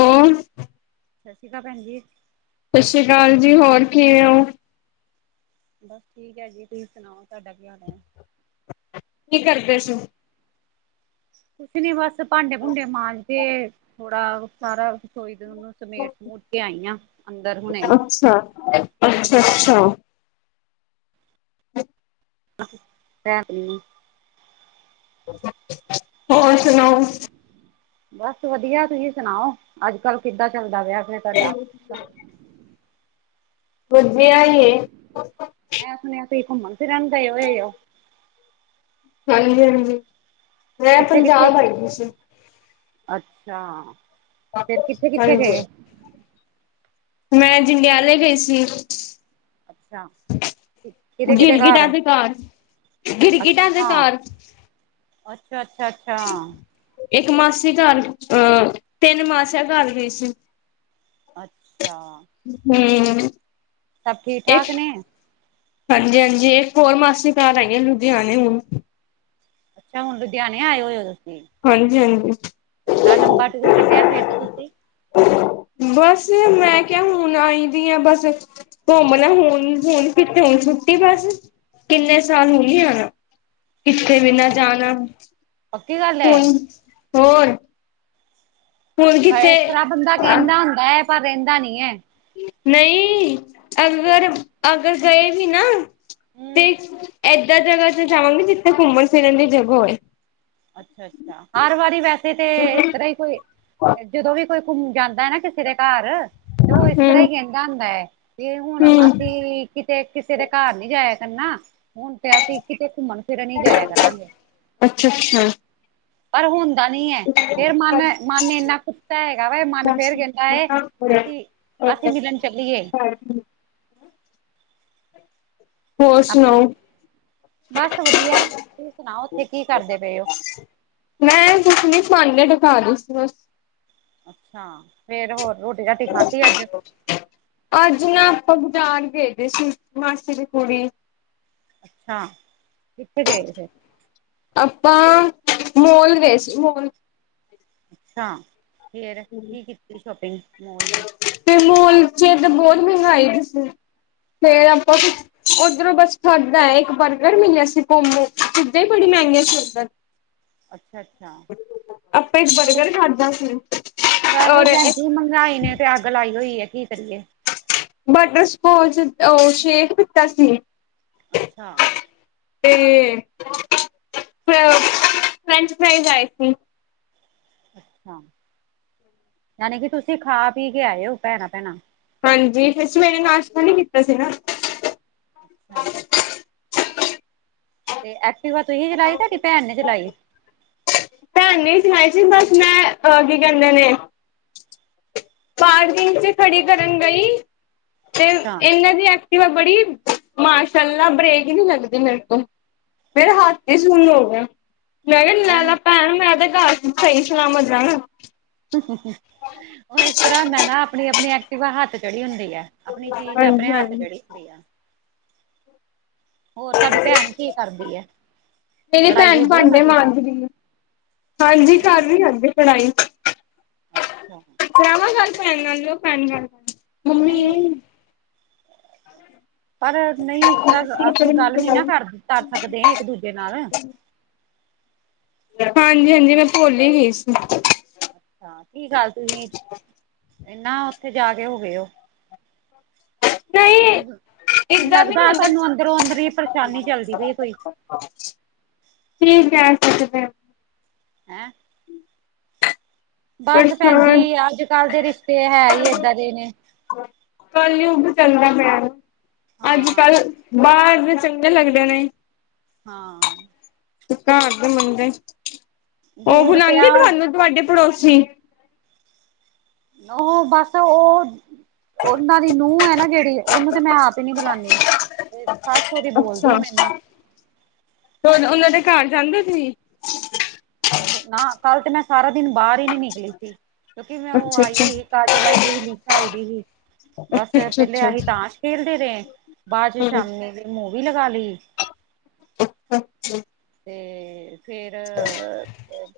ਹਮ [unintelligible] ਸਤਿ ਸ਼੍ਰੀ ਅਕਾਲ ਭੈਣਜੀ। ਸਤਿ ਸ਼੍ਰੀ ਅਕਾਲ ਜੀ, ਹੋਰ ਕੀਵੇ ਹੋ? ਬਸ ਠੀਕ ਹੈ ਜੀ, ਤੁਸੀਂ ਸੁਣਾਓ ਤੁਹਾਡਾ ਕੀ ਹਾਲ ਹੈ? ਕੀ ਕਰਦੇ ਸੀ? ਕੁਝ ਨਹੀਂ ਬਸ ਭਾਂਡੇ ਭੂਡੇ ਮਾਂਜ ਕੇ ਥੋੜਾ ਸਾਰਾ ਕੁ ਸੋਈਨੂੰ ਸਮੇਟ ਸਮੂਟ ਕੇ ਆਈਆਂ ਅੰਦਰ ਹੁਣੇਹੀ। ਅੱਛਾ-ਅੱਛਾ। [unintelligible] ਹੋਰ ਸੁਣਾਓ? ਬਸ ਵਧੀਆ ਤੁਸੀਂ ਸੁਣਾਓ? ਅੱਜ-ਕੱਲ੍ਹ ਕਿੱਦਾਂ ਚੱਲਦਾ ਵਿਆਹ ਫਿਰ ਤੁਹਾਡਾ ਹ [inaudible] ਵਧੀਆ ਹੀ ਹੈ ਮੈਂ ਸੁਣਿਆ ਸੀ, ਤੁਸੀ ਘੁੰਮਣ ਫਿਰਨ ਗਏ ਹੋਏ ਹੋ? ਹਾਂਜੀ ਹਾਂਜੀ। ਮੈਂ ਕਿੱਥੇ-ਕਿੱਥੇ? ਪੰਜਾਬ ਆਈ ਦੀ ਸੀ। ਅੱਛਾ! ਫਿਰ ਕਿੱਥੇ-ਕਿੱਥੇ ਹਾਂਜੀ ਗਏ? ਮੈਂ ਜੰਡਿਆਲੇ ਗਈ ਸੀ। ਅੱਛਾ, ਕਿਦੇ-ਕਿਦੇ ਗਿਰਗਿਟਾ ਘਰ? ਦੇ ਗਿਰਗਿਟਾ ਦੇ ਅੱਛਾ ਘਰ [unintelligible] ਅੱਛਾ, ਅੱਛਾ, ਅੱਛਾ। ਇੱਕ ਮਾਸੀ ਘਰ, ਅਹ ਤਿੰਨ ਮਾਸੀਆਂ ਘਰ ਗਈ ਸੀ। ਅੱਛਾ। ਹੂੰ। ਸਭ ਇੱਕ ਠੀਕ-ਠਾਕ ਨੇ? ਹਾਂਜੀ, ਹਾਂਜੀ, ਇਕ ਹੋਰ ਮਾਸੀ ਘਰ ਆਈ ਆ ਲੁਧਿਆਣੇ ਹੁਨ। ਅੱਛਾ ਹੁਣ ਲੁਧਿਆਣੇ ਆਏ ਹੋ ਤੁਸੀ? ਹਾਂਜੀ ਹਾਂਜੀ ਚੰਗਾ ਲੰਮਬਾ ਟੂਰ ਕਡੇਆ ਤੁਸੀ। ਬਸ ਮੈਂ ਕੇਹਾ ਹੁਣ ਆਈ ਦੀ ਆ ਬਸ ਘੋਮ ਲਾ ਹੁਨ, ਹੂਨ ਕਿੱਥੇ ਹੁਨ ਛੁੱਟੀ ਬਸ। ਕਿੰਨੇ ਸਾਲ ਹੁਨ ਨੀ ਆਣਾ। ਕਿੱਥੇ ਵੀ ਨਾ ਅੱਛਾ ਜਾਨਾ। ਪੱਕੀ ਗੱਲ ਹੈ ਹੂਨ, ਹੋਰ ਹੁਣ ਕਿੱਥੇ ਇਸ ਤਰਾਂ ਬੰਦਾ ਕਹਿੰਦਾ ਹੁੰਦਾ ਐ, ਪਰ ਰੈਂਦਾ ਨੀ ਐ। ਨਈ, ਅਗਰ ਅਗਰ ਗਏ ਵੀ ਨਾ ਤੇ ਹਮ ਏਦਾਂ ਜਗਾ ਚ ਜਾਵਾਂਗੇ ਜਿੱਥੇ ਘੁੰਮਣ-ਫਿਰਨ ਦੀ ਜਗਾ ਹੋਏ। ਅੱਛਾ, ਅੱਛਾ, ਹਰ ਵਾਰੀ ਵੈਸੇ ਤੇ ਇਸ ਤਰ੍ਹਾਂ ਹੀ ਕੋਈ ਜਦੋ ਵੀ ਕੋਈ ਘੁਮ ਜਾਂਦਾ ਏ ਨਾ ਕਿਸੇ ਦੇ ਕਾਰ, ਤੇ ਓ ਇਸ ਤਰ੍ਹਾਂ ਹੂੰ ਹੀ ਕੈਂਦਾ ਹੁੰਦਾ ਐ। ਤੇ ਹੁਣ ਹੂੰ ਅਸੀ ਕਿਤੇ, ਕਿਸੇ ਦੇ ਘਰ ਨੀ ਜਾਇਆ ਕਰਨਾ ਹੁਣ ਤੇ ਅਸੀ ਕਿਤੇ ਘੁੰਮਣ ਫਿਰਨ ਹੀ ਜਾਇਆ ਕਰਾਂਗੇ। ਅੱਛਾ, ਅੱਛਾ। ਪਰ ਹੁੰਦਾ ਨੀ ਐ, ਫੇਰ ਮਨ ਮਨ ਏਨਾ ਕੁੱਤਾ ਹੈਗਾ ਵਾ ਮਨ ਬਸ ਫੇਰ ਕੈਂਦਾ ਏ ਅਸੀ, ਅਸੀ ਮਿਲਣ ਚੱਲੀਏ। ਹਾਂਜੀ। ਹੋਰ ਆਪਣੇ, ਸੁਣਾਓ ਬਸ ਵਦੀਆ, ਤਸੀ ਸੁਣਾਓ ਓਥੇ ਕੀ ਕਰਦੇ ਪਏ ਓ? ਮੈਂ ਕੁਛ ਨੀ, ਪਾਂਡੇ ਢਕਾ ਰੀ ਸੀ ਬਸ। ਅੱਛਾ ਫੇਰ ਹੋਰ ਰੋਟੀ ਰਾਟੀ [unintelligible] ਖਾਧੀ ਅੱਜ ਅੱਜ ਨਾ ਅੱਪਾ ਬਾਜਾਰ ਗਏ ਦੇ ਸੀ, ਮਾਸੀ ਦੀ ਕੁੜੀ ਅੱਛਾ, ਕਿੱਥੇ ਗਏ ਫੇ ਅੱਪਾਂ ਮੋਲ ਗਏ ਸੀ, ਮੋਲ ਅੱਛਾ, ਫੇਰ ਕੀ ਕੀਤੀ ਸ਼ੋਪਿੰਗ ਮੋਲ ਦੀ? ਤੇ ਮੋਲ ਚ ਤੇ ਬੋਤ ਮਹਿੰਗਾਈ ਦੀ ਫੇਰ ਆਪਾਂ ਅੱਛਾ ਓਧਰੋਂ ਬਸ ਥੱਕ ਗਏ, ਇੱਕ ਬਰਗਰ ਮਿਲਿਆ ਸੀ ਕੰਬੋ, ਚੀਜਾ ਹੀ ਬੜੀ ਮਹਿੰਗੀਆਂ ਸੀ ਓਥਰ ਅੱਛਾ ਅੱਛਾ ਅੱਪਾਂ ਇੱਕ ਹੋਰ ਬਰਗਰ ਖਾਧਾ ਸੀ। ਔਰ ਵੈਸੇ ਭੈਣਜੀ ਇੱਕ ਮਹਿੰਗਾਈ ਨੇ ਤੇ ਅੱਗ ਲਾਈ ਹੋਈ ਏ, ਕੀ ਕਰੀਏ? ਬਟਰਸਕੋਚ, ਓ ਸ਼ੇਕ ਪੀਤਾ ਸੀ। ਅੱਛਾ ਤੇ ਫਰੈਂਚ ਫਰਾਈਜ ਆਏ ਸੀ। ਅੱਛਾ, ਯਾਨੀ ਕਿ ਤੁਸੀ ਖਾ ਪੀ ਕੇ ਆਏ ਓ ਭੈਣਾਂ ਭੈਣਾਂ। ਹਾਂਜੀ, ਫੇ ਸਵੇਰੇ ਨਾਸ਼ਤਾ ਨੀ ਕੀਤਾ ਸੀ ਨਾ। ਹਾਂ ਤੇ ਐਕਟਿਵਾ ਤੁਹੀ ਚਲਾਈ, ਤੁਹਾਡੀ ਭੈਣ ਨੇ ਚਲਾਈ? ਧੈਨ ਨੇ ਹੀ ਚਲਾਈ ਸੀ, ਬਸ ਮੈ ਅ ਕੀ ਕੈਂਦੇ ਨੇ? ਪਾਰਕਿੰਗ ਚ ਖੜੀ ਕਰਨ ਗਈ ਤੇ ਅੱਛਾ ਏਨੇ ਦੀ ਐਕਟਿਵਾ ਬੜੀ ਮਾਸ਼ਲਾ ਬ੍ਰੇਕ ਹੀ ਨੀ ਲੱਗਦੀ ਮੇਰੇ ਤੋ। ਮੇਰਾ ਹੱਥ ਈ ਅੱਛਾ ਸੁਨ ਹੋ ਗਿਆ, ਮੈਂ ਕੇਹਾ ਨੈਨਾ ਉਹ ਪੈਣ ਮੈ ਤੇ ਕਰ ਸਹੀ ਸਲਾਮਤ ਜਾਣਾ। ਓ ਇਸ ਤਰ੍ਹਾਂ ਹੁੰਦਾ ਨਾ ਅਪਣੀ ਆਪਣੀ ਐਕਟੀਵਾ ਹੱਥ ਚੜੀ ਹੁੰਦੀ ਹੈ। ਅਪਣੀ ਚੀਜ ਅਪਣੇ ਹਾਂਜੀ ਹੱਥ ਹਾਂਜੀ ਚੜੀ ਹੁੰਦੀ ਆ। ਹੋਰ ਤਾਡੀ ਭੈਣ ਕੀ ਕਰਦੀ ਐ? ਮੇਰੀ ਭੈਣ ਭਾਂਡੇ ਮਾਂਜ ਰੀ ਏ। ਹਾਂਜੀ, ਕਰ ਨਹੀਂ ਰਈ ਏ ਅੱਗੇ ਪੜਾਈ। ਅੱਛਾ ਕਰਾਵਾ ਗੱਲ ਭੈਣ ਨਾਲ, ਲੋ ਭੈਣ ਗੱਲ, ਮੰਮੀ ਨਹੀਂ ਏ। ਪਰ ਨਈ ਇਸ ਤਰ੍ਹਾਂ ਅਸੀਂ ਗੱਲ ਨੀ ਨਾ ਕਰ ਕਰ ਸਕਦੇ ਇੱਕ ਦੂਜੇ ਨਾਲ ਹਾਂਜੀ, ਹਾਂਜੀ ਮੈਂ ਭੁੱਲ ਹੀ ਗਈ ਸੀ ਹ ਕੀ ਗੱਲ ਤੁਸੀਂ ਇਹਨਾ ਉੱਥੇ ਜਾ ਕੇ ਹੋ ਗਏ ਹੋ ਨਹੀਂ ਮੈਨੂੰ ਮੈਨੂੰ ਏਦਾਂ ਵੀ ਨਹੀਂ ਲੱਗਦਾ ਹੁੰਦਾ ਤੁਾਨੂੰ ਅੰਦਰੋਂ ਅੰਦਰ ਈ ਪਰੇਸ਼ਾਨੀ ਚੱਲਦੀ ਪਈ ਹੈ ਕੋਈ ਠੀਕ ਹੈ ਅਸੀ ਤੇ ਹੈਂ ਬਸ ਭੈਣ ਜੀ, ਪਰੇਸ਼ਾਨ ਅੱਜ -ਕੱਲ੍ਹ ਦੇ ਰਿਸ਼ਤੇ ਹੈ ਹੀ ਏਦਾਂ ਦੇ ਨੇ, ਕੱਲ -ਯੁਗ ਚੱਲਦਾ ਪਿਆ, ਅੱਜ ਹਾਂ -ਕੱਲ ਬਾਹਰ ਦੇ ਚੰਗੇ ਲੱਗਦੇ ਨੇ ਹਾਂ ਤੇ ਘਰ ਦੇ ਮੰਦੇ, ਉਹ ਦੂਰ ਬਲਾਂਦੀ, ਪਿਆ ਤਹਾਨੂੰ ਤੁਹਾਡੀ ਪੜੋਸੀ ਉਹ ਬਸ ਉਹ ਉਹਨਾਂ ਦੀ, ਨੂੰਹ ਹੈ ਨਾ ਜਿਹੜੀ, ਉਹਨੂੰ ਤੇ ਮੈਂ ਆਪ ਹੀ ਨੀ ਬੁਲਾਦੀ ਸਸ ਅੋਦੀ, ਬੋਲਦੀ ਅੱਛਾ ਮੇਰੇ ਨਾ ਉਹਨਾਂ ਦੇ, ਘਰ ਜਾਂਦੇ ਓ ਤੁਸੀ? ਔ ਨਾ ਕਾਲ ਤੇ ਮੈਂ ਸਾਰਾ ਦਿਨ ਬਾਹਰ ਹੀ ਨਈ ਨਿਕਲੇ ਸੀ ਕਿਉਂਕਿ, ਮੈਂ ਉਹ ਅੱਛਾ ਆਈ ਅੱਛਾ ਹੋਈ ਸੀ ਕਾਜਲ, ਆਈ ਦੀ ਸੀ ਨਿਸ਼ਾ ਆਈ ਦੀ ਸੀ ਬਸ ਅੱਛਾ ਅੱਛਾ ਪਹਿਲੇ ਅੱਛਾ ਅਸੀਂ, ਤਾਂਸ਼ ਖੇਡਦੇ ਰਹੇ ਆ ਬਾਦ ਚ ਹਮ ਸ਼ਾਮੀ ਵੀ ਮੂੰਵੀ ਲਗਾ ਲੀ ਤੇ ਫੇਰ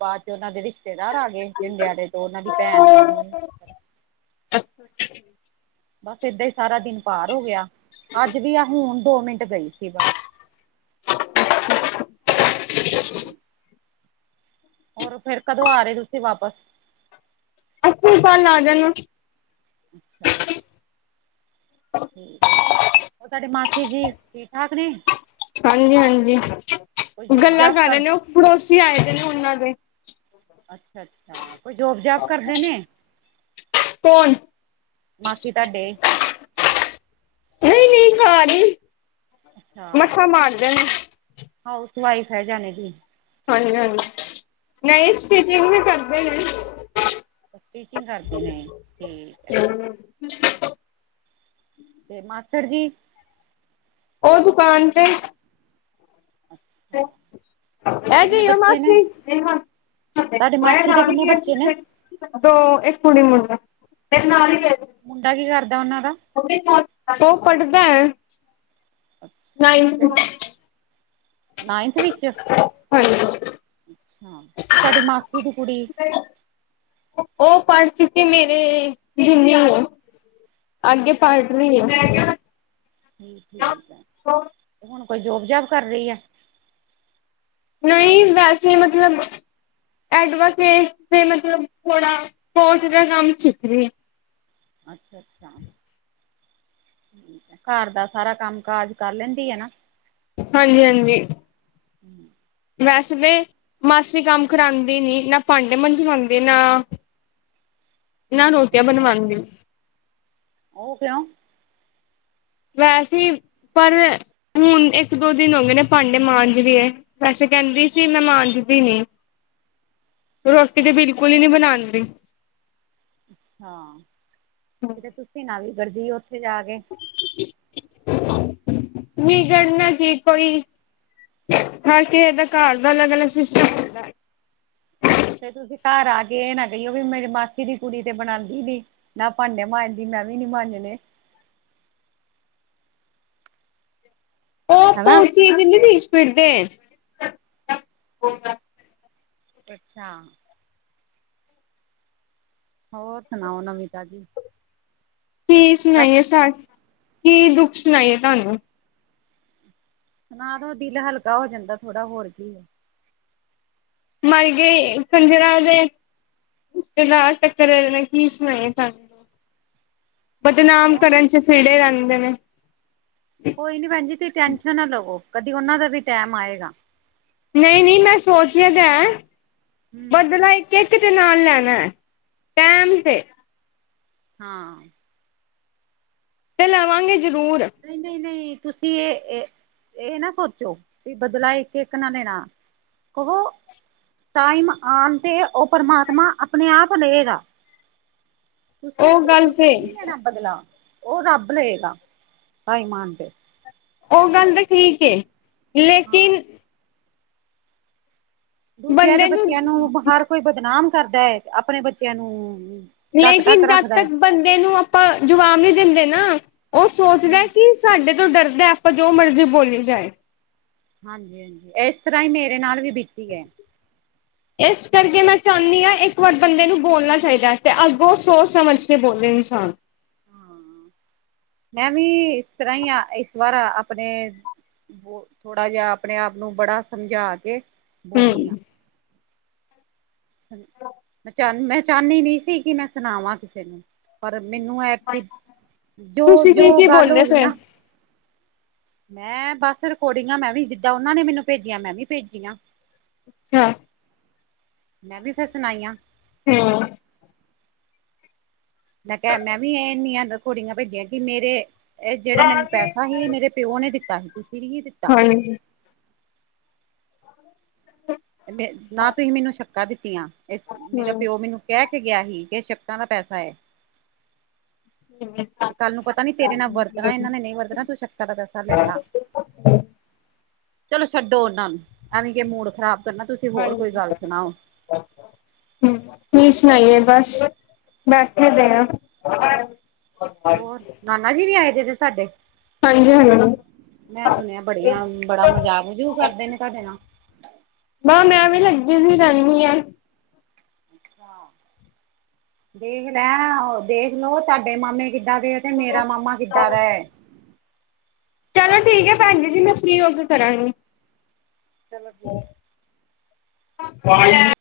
ਬਾਅਦ ਚ, ਇਹਨਾਂ ਦੇ ਰਿਸ਼ਤੇਦਾਰ ਆ ਗ ਇੱਕ ਜੰਡਿਆਲੇ ਤੋਂ, ਉਹਨਾਂ ਦੀ ਭੈਣ ਪ ਬਸ ਏਦਾਂ ਹੀ, ਸਾਰਾ ਦਿਨ ਪਾਰ ਹੋ ਗਿਆ, ਅੱਜ ਵੀ ਆ ਹੁਣ ਦੋ ਮਿੰਟ ਗਈ ਸੀ ਬਸ ਹਮ [inaudible] [inaudible] [inaudible] [inaudible] ਹੋਰ ਫੇਰ, ਕਦੋਂ ਆ ਰਹੇ ਤੁਸੀਂ ਵਾਪਸ ਅਗਲੀ ਵਾਰ, ਆ ਜਾਇਓ ਅੱਛਾ ਸਾਡੇ ਮਾਸੀ ਜੀ, ਠੀਕ -ਠਾਕ ਨੇ ਹਾਂਜੀ- ਹਾਂਜੀ ਕੋਈ ਜੋਬ ਗੱਲਾਂ ਜਾਬ ਕਰ ਰਹੇ ਨੇ, ਉਹ ਪੜੋਸੀ ਆਏ ਦੇ ਨੇ ਉਹਨਾਂ ਦੇ ਅੱਛਾ- ਅੱਛਾ ਕੋਈ ਜੋਬ -ਜਬ ਕਰਦੇ ਨੇ ਕੌਣ ਮਾਸੀ ਤਾਡੇ ਨਈ -ਨਈ ਘਰ ਈ, ਅੱਛਾ ਮਛੱਰ ਮਾਰ ਦੇ ਣੇ ਹਾਊਸ ਵਾਈਫ ਹੈ, ਜਾਣੇ ਕੀ ਹਾਂਜੀ- ਹਾਂਜੀ ਨਈ, ਸਟਿਚਿੰਗ ਵੀ ਕਰਦੇ ਨੇ ਸਟਿਚਿੰਗ ਕਰਦੇ ਨੇ ਠੀਕ ਹੈ ਹਮ [inaudible] [inaudible] ਤੇ ਮਾਸੜ ਜੀ ਉਹ, ਦੁਕਾਨ ਤੇ ਅੱਛਾ ਤੇ ਐ ਕਿੰਨੇ ਜਓ ਬੱਚੇ ਨੇ ਮਾਸੀ ਤੁਹਾਡੇ ਬਹਿ ਮਾਸੀ ਦੇ ਰਾਮ ਕਿੰਨੇ ਜੀ ਏ ਬੱਚੇ ਟਿਕ ਨੇ ਕੇ ਤੋਂ ਇੱਕ ਪੁਣੀ ਮੁਦਾ ਮੇਰੇ ਨਾਲ ਹੀ ਗਏ ਏ ਮੁੰਡਾ, ਕੀ ਕਰਦਾ ਉਹਨਾਂ ਦਾ ਉਹ- ਉਹ ਪੜਦਾ ਆ ਚ। ਨਾਇਨਥ ਵਿੱਚ ਹਾਂਜੀ। ਤੇ ਤਾਡੀ ਮਾਸੀ ਦੀ ਕੁੜੀ ਉਹ ਪੜ੍ਹ ਚੁੱਕੀ ਮੇਰੇ ਜੂਨੀਰ ਅੱਗੇ ਪੜ, ਰਹੀ ਆ ਠੀ ਠੀਕ ਆ, ਤੇ ਹੁਣ ਕੋਈ ਜੋਬ -ਜਾਬ ਕਰ ਰਹੀ ਆ ਨਈ, ਵੈਸੇ ਮਤਲਬ ਐਡਵੋਕੇਟ, ਨੇ ਮਤਲਬ ਥੋੜਾ ਕੋਰਸ ਦਾ ਕੰਮ ਸਿੱਖਦੀ ਰਹੀ ਏ ਅੱਛਾ ਅੱਛਾ ਘਰ ਦਾ, ਸਾਰਾ ਕੰਮ ਕਾਜ ਕਰ ਲੈਂਦੀ ਆ ਨਾ ਹਾਂਜੀ-ਹਾਂਜੀ। [inaudible] ਵੈਸੇ ਵੇ, ਮਾਸੀ ਕੰਮ ਕਰਾਂਦੀ ਨੀ। ਨਾ ਭਾਂਡੇ ਮੰਜਵਾਵਾਂਦੀ, ਨਾ ਨਾ ਰੋਟੀਆਂ ਅੱਛਾ ਬਣਨਵਾਂਦੀ। ਉਹ ਕਿਉ? ਵੈਸੇ ਈ, ਪਰ ਹੁਣ ਇੱਕ ਦੋ ਦਿਨ ਹੋ ਗਏ ਨੇ, ਭਾਂਡੇ ਮਾਂਜ ਰੀ ਏ। ਵੈਸੇ ਕੈਂਦੀ ਸੀ, ਮੈਂ ਮਾਂਜਦੀ ਨੀ। ਰੋਟੀ ਤੇ ਹਾਂ ਬਿਲਕੁਲ ਹੀ ਨਹੀਂ ਬਨਾਨਦੀ। ਅੱਛਾ, ਤੇ ਤੁਸੀਂ ਨਾ ਵੀਗਰਜੀ ਉੱਥੇ ਜਾ ਕੇ। ਵੀਗਰਨਾ ਕੀ, ਕੋਈ ਹਰ ਕਿਹੇ ਦੇ ਘਰ ਦਾ ਅਲੱਗ-ਅਲੱਗ ਸਿਸਟਮ। ਹੁੰਦਾ ਹੈ ਫੇਰ ਤੁਸੀਂ ਘਰ ਆ ਕੇ ਇਹ ਨਾ ਕਹੀਓ ਵੀ ਮੇਰੀ ਮਾਸੀ ਦੀ ਕੁੜੀ ਤੇ ਬਣਾਨਦੀ ਨੀਂ। ਨਾ ਭਾਂਡੇ ਮਾਂਜਦੀ, ਮੈਂ ਵੀ ਨੀ ਮਾਂਜਣੇ। ਉਹ ਹੈਨਾ? [unintelligible] [unintelligible] ਨੀ ਬੀਸ਼ ਪੀੜਦੇ। ਅੱਛਾ। ਹੋਰ ਸੁਣਾਓ? ਨਵੀਂ ਤਾਜੀ। ਕੀ ਸੁਣਾਈਏ ਸਾਡ, ਕੀ ਦੁੱਖ ਸੁਣਾਈਏ ਤੁਹਾਨੂੰ। ਸੁਣਾ ਦੋ, ਦਿਲ ਹਲਕਾ ਹੋ ਜਾਂਦਾ ਥੋੜਾ, ਹੋਰ ਕੀ ਏ। ਮਰ ਗਏ, [inaudible] ਦੇ ਤੁਸੀਂ ਤੇ ਲਾ [unintelligible] ਰਹਿ ਜਾਣੇ, ਕੀ ਸੁਣਾਏ ਤੁਹਾਨੂੰ। ਬਦਨਾਮ ਕੌਣ ਕਰਨ ਚ ਫਿੜੇ ਰਹਿੰਦੇ ਨੇ। ਕੋਈ ਨੀ ਭੈਣ ਜੀ, ਤੁਸੀਂ ਟੈਸ਼ਨ ਨਾ ਲਵੋ। ਕਦੀ ਉਹਨਾਂ ਦਾ ਵੀ ਟੈਮ ਆਏਗਾ। ਨਹੀਂ- ਨਹੀਂ, ਮੈਂ ਸੋਚਿਆ ਤਾਂ ਹੈ, ਹੂੰ ਬਦਲਾ ਇੱਕ ਇਕ ਦੇ ਨਾਲ ਲੈਣਾ, ਟੈਮ ਤੇ। ਹਾਂ। ਤੇ ਲਵਾਂਗੇ ਜ਼ਰੂਰ। ਨਹੀਂ- ਨਹੀਂ- ਨਹੀਂ, ਤੁਸੀਂ ਇਹ ਇਹ ਨਾ ਸੋਚੋ ਵੀ ਬਦਲਾ ਇੱਕ-ਇੱਕ ਨਾ ਲੈਣਾ। ਕਹੋ ਟਾਈਮ ਆਣ ਤੇ ਉਹ ਪ੍ਰਮਾਤਮਾ ਆਪਣੇ ਆਪ ਲਏਗਾ। ਤੁਸੀਂ, ਉਹ ਗੱਲ ਤੁਸੀਂ ਤੇ ਨੀਂ ਲੈਣਾ ਬਦਲਾ। ਉਹ ਰੱਬ ਲਏਗਾ, ਟਾਈਮਾ ਆਨ ਤੇ। ਉਹ ਗੱਲ ਤੇ ਠੀਕ ਏ, ਹਾਂ ਲੇਕਿਨ ਦੂਜਿਆਂ ਦੇ ਬੱਚਿਆਂ ਨੂੰ ਬ ਹਰ ਕੋਈ ਬਦਨਾਮ ਕਰਦਾ ਏ, ਆਪਣੇ ਬੱਚਿਆਂ ਨੂੰ ਢੱਕ ਲੇਕਿਨ, ਢੱਕ ਜਦ ਰੱਖਦਾ ਹੈ ਤੱਕ ਬੰਦੇ ਨੂੰ ਆਪਾਂ ਜਵਾਬ ਨਹੀ ਦਿੰਦੇ ਨਾ, ਉਹ ਸੋਚਦਾ ਹਮ ਕਿ ਸਾਡੇ ਤੋਂ ਡਰਦੈ, ਆਪਾਂ ਜੋ ਮਰਜ਼ੀ ਬੋਲੀ ਜਾਏ। ਹਾਂਜੀ-ਹਾਂਜੀ, ਇਸ ਤਰ੍ਹਾਂ ਹੀ ਮੇਰੇ ਨਾਲ ਵੀ ਬੀਤੀ ਐ। ਇਸ ਕਰਕੇ ਮੈਂ ਚਾਉਨੀਂ ਆਂ, ਇੱਕ ਵਾਰ ਬੰਦੇ ਨੂੰ ਬੋਲਣਾ ਚਾਹੀਦੈ। ਤੇ ਅੱਗੋਂ ਸੋਚ ਸਮਝ ਤੇ ਬੋਲੇ ਇਨਸਾਨ। ਹਾਂ, ਮੈਂ ਵੀ ਇਸ ਤਰ੍ਹਾਂ ਹੀ ਆ ਇਸ ਵਾਰ ਆਪਣੇ ਬ ਥੋੜਾ ਜ ਆਪਣੇ ਆਪ ਨੂੰ ਬੜਾ ਸਮਝਾ ਕੇ ਬੋਲੀ ਆ ਹੂੰ। ਮੈਂ ਚਾਂ, ਮੈਂ ਚਾਂਨੀ ਨੀ ਸੀ ਕਿ ਮੈਂ ਸੁਣਾਵਾਂ ਕਿਸੇ ਨੂੰ। ਪਰ ਮੈਨੂੰ ਐਤਕੀ, ਤੁਸੀਂ ਕੀ ਜੋ-ਜੋ ਕੀ ਗੱਲ ਹੋ ਬੋਲੇ ਗਈ ਫੇਰ ਨਾ ਮੈਂ ਬਸ ਰਿਕੋਰਡਿੰਗਾਂ ਮੈਂ ਵੀ, ਜਿੱਦਾਂ ਉਹਨਾਂ ਨੇ ਮੈਨੂੰ ਭੇਜੀਆਂ, ਮੈਂ ਵੀ ਭੇਜੀਆਂ। [inaudible] ਮੈਂ ਵੀ ਫਿਰ ਸੁਣਾਈਆ। ਹੂੰ ਮੈਂ ਕਿਹਾ, ਮੈਂ ਵੀ ਇੰਨੀਆਂ ਕੁੋੜੀਆਂ ਭੇਜੀਆਂ ਕਿ ਮੇਰੇ ਇਹ ਜਿਹੜਾ ਮੈਨੂੰ ਪੈਸਾ ਹੀ ਮੇਰੇ। ਪਿਓ ਨੇ ਦਿੱਤਾ ਸੀ, ਤੁਸੀਂ ਨੀਂ ਹੀ ਦਿੱਤਾ। ਹਾਂਜੀ। ਨਾ ਤੂਸੀ ਮੈਨੂੰ ਸ਼ੱਕਾ ਦਿੱਤੀਆਂ, ਮੇਰਾ ਹੂੰ ਪੇਓ ਮੈਨੂੰ। ਕੈਹ ਕੇ ਗੇਆ ਹੀ, ਕਿ ਏ ਸ਼ੱਕਾਂ ਦਾ ਪੈਸਾ ਹੈ। [unintelligible] ਕਾੱਲ ਨੂੰ ਪਤਾ ਨੀ ਤੇਰੇ ਨਾਲ ਵਰਤਨਾ ਏਨਾਂ ਨੇ ਨਈ ਵਰਤਨਾ, ਤੂੰ ਸ਼ੱਕਾ ਦਾ ਪੈਸਾ ਲੈ ਲਾ। ਚਲੋ ਮ਼ੱਡੋ ਓਨਾਂ ਨੂੰ, ਐਵੇਂ ਕਿ ਮੂਡ ਖ਼ਰਾਬ। ਕਰਨਾ ਤੁਸੀਂ ਹੋਰ ਕੋਈ ਗੱਲ ਸੁਣਾਓ। [unintelligible] ਕੀ ਸੁਨਾਈਏ ਬਾਸ, ਬੈਠੇ ਦੇ ਆਂ। ਹੋਰ, ਨਾਨਾ ਜੀ ਵੀ ਆਏ ਜੇ ਦੇ ਤਾਡੇ। ਹਾਂਜੀ ਹਾਂਜੀ ਮੈਂ ਸੁਨੇਆ ਬੜੀਆਂ, ਬੜਾ ਮਜਾਕ ਮਜੂਕ ਕਰਦੇ ਨੇ ਤੂਆਡੇ ਨਾਲ। ਬਾ ਮੈਂ ਵੀ ਲੱਗੀ ਜੀ ਰੈਨੀ ਆ। ਦੇਖ ਲੈ, ਦੇਖ ਲੋ ਤੂਆਡੇ ਮਾਮੇ ਕਿ। ਕਿਦਾਂ ਦੇ ਐ, ਤੇ ਮੇਰਾ ਮਾਮਾ ਕਿੱਦਾਂ ਦਾ ਐ। ਚਲੋ ਠੀਕ ਹੈ ਭੈਣਜੀ ਜੀ, ਮੈਂ ਫ੍ਰੀ ਹੋ ਕੇ ਕਰਾਂਗੀ। ਚਲੋ ਠੀਕ [unintelligible]